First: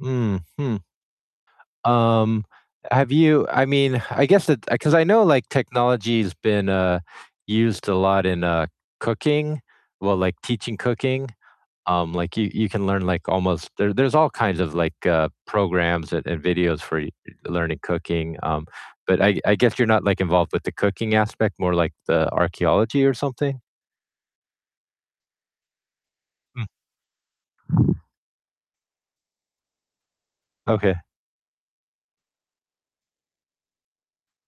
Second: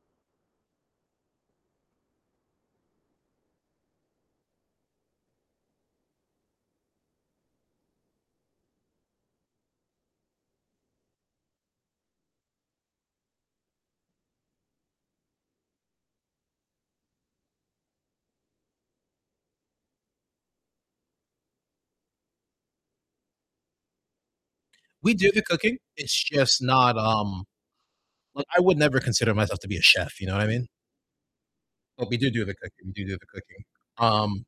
Mhm. Um, have you I mean, I guess it 'cause I know like technology's been, uh, used a lot in, uh, cooking, well, like teaching cooking, um, like, you you can learn, like, almost there there's all kinds of, like, uh, programs and and videos for y learning cooking, um, but I I guess you're not, like, involved with the cooking aspect, more like the archeology or something? We do the cooking. It's just Hmm. not, um like, I would never consider myself to be a chef, you know what I mean? Okay. But we do do the cooking do do the cooking. Um,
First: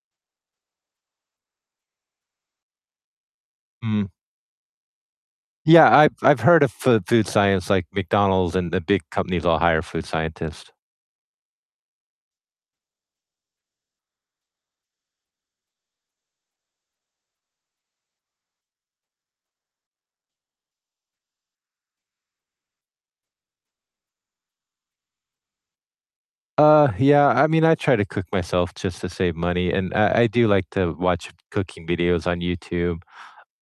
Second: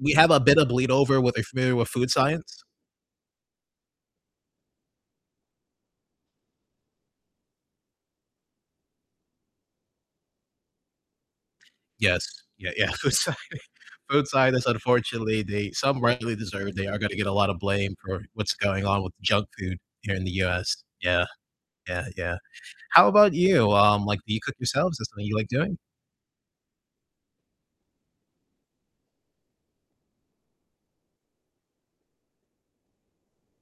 we have a bit of bleed over with are you familiar with food science? Hmm. Yeah, I've I've heard of f food science, like McDonald's and the big companies all hire food scientists. Yes. Yeah, yeah. I'm sorry food scientists, unfortunately they some rightly deserved, they are gonna get a lotta blame for what's going on with the junk food here in the US, yeah, yeah, yeah. How about you, um, like do you cook yourselves? Is that something you like doing? Uh, yeah, I mean, I try to cook myself just to save money, and I I do like to watch cooking videos on YouTube,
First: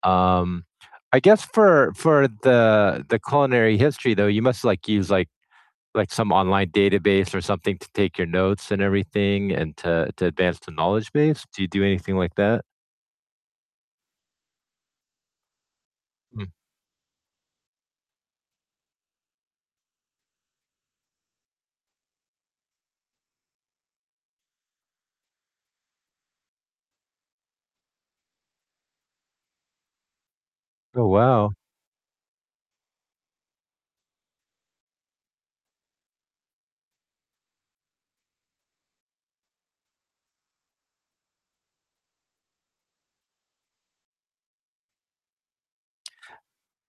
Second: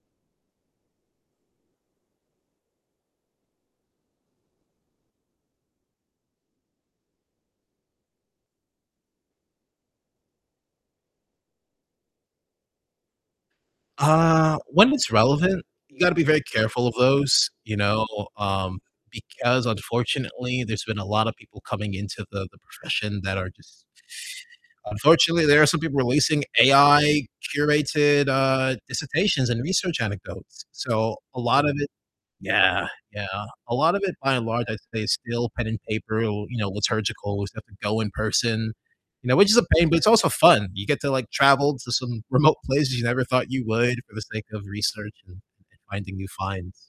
um, I guess for for the the culinary history though, you must, like, use, like like, some online database or something to take your notes and everything and to to advance the knowledge base. Do you do anything like that? Uh, when it's relevant, you gotta be very Hmm. careful of those, you know, um, because unfortunately there's been a lotta people coming into the the profession that are just unfortunately, there are some people releasing AI curated, uh, dissertations and research anecdotes, Oh, so, a wow. lot of it Yeah, yeah, a lot of it, by and large, I'd say is still pen and paper or, you know, liturgical, we still have to go in person, you know, which is a pain, but it's also fun, you get to, like, travel to some remote places you never thought you would for the sake of research and finding new finds.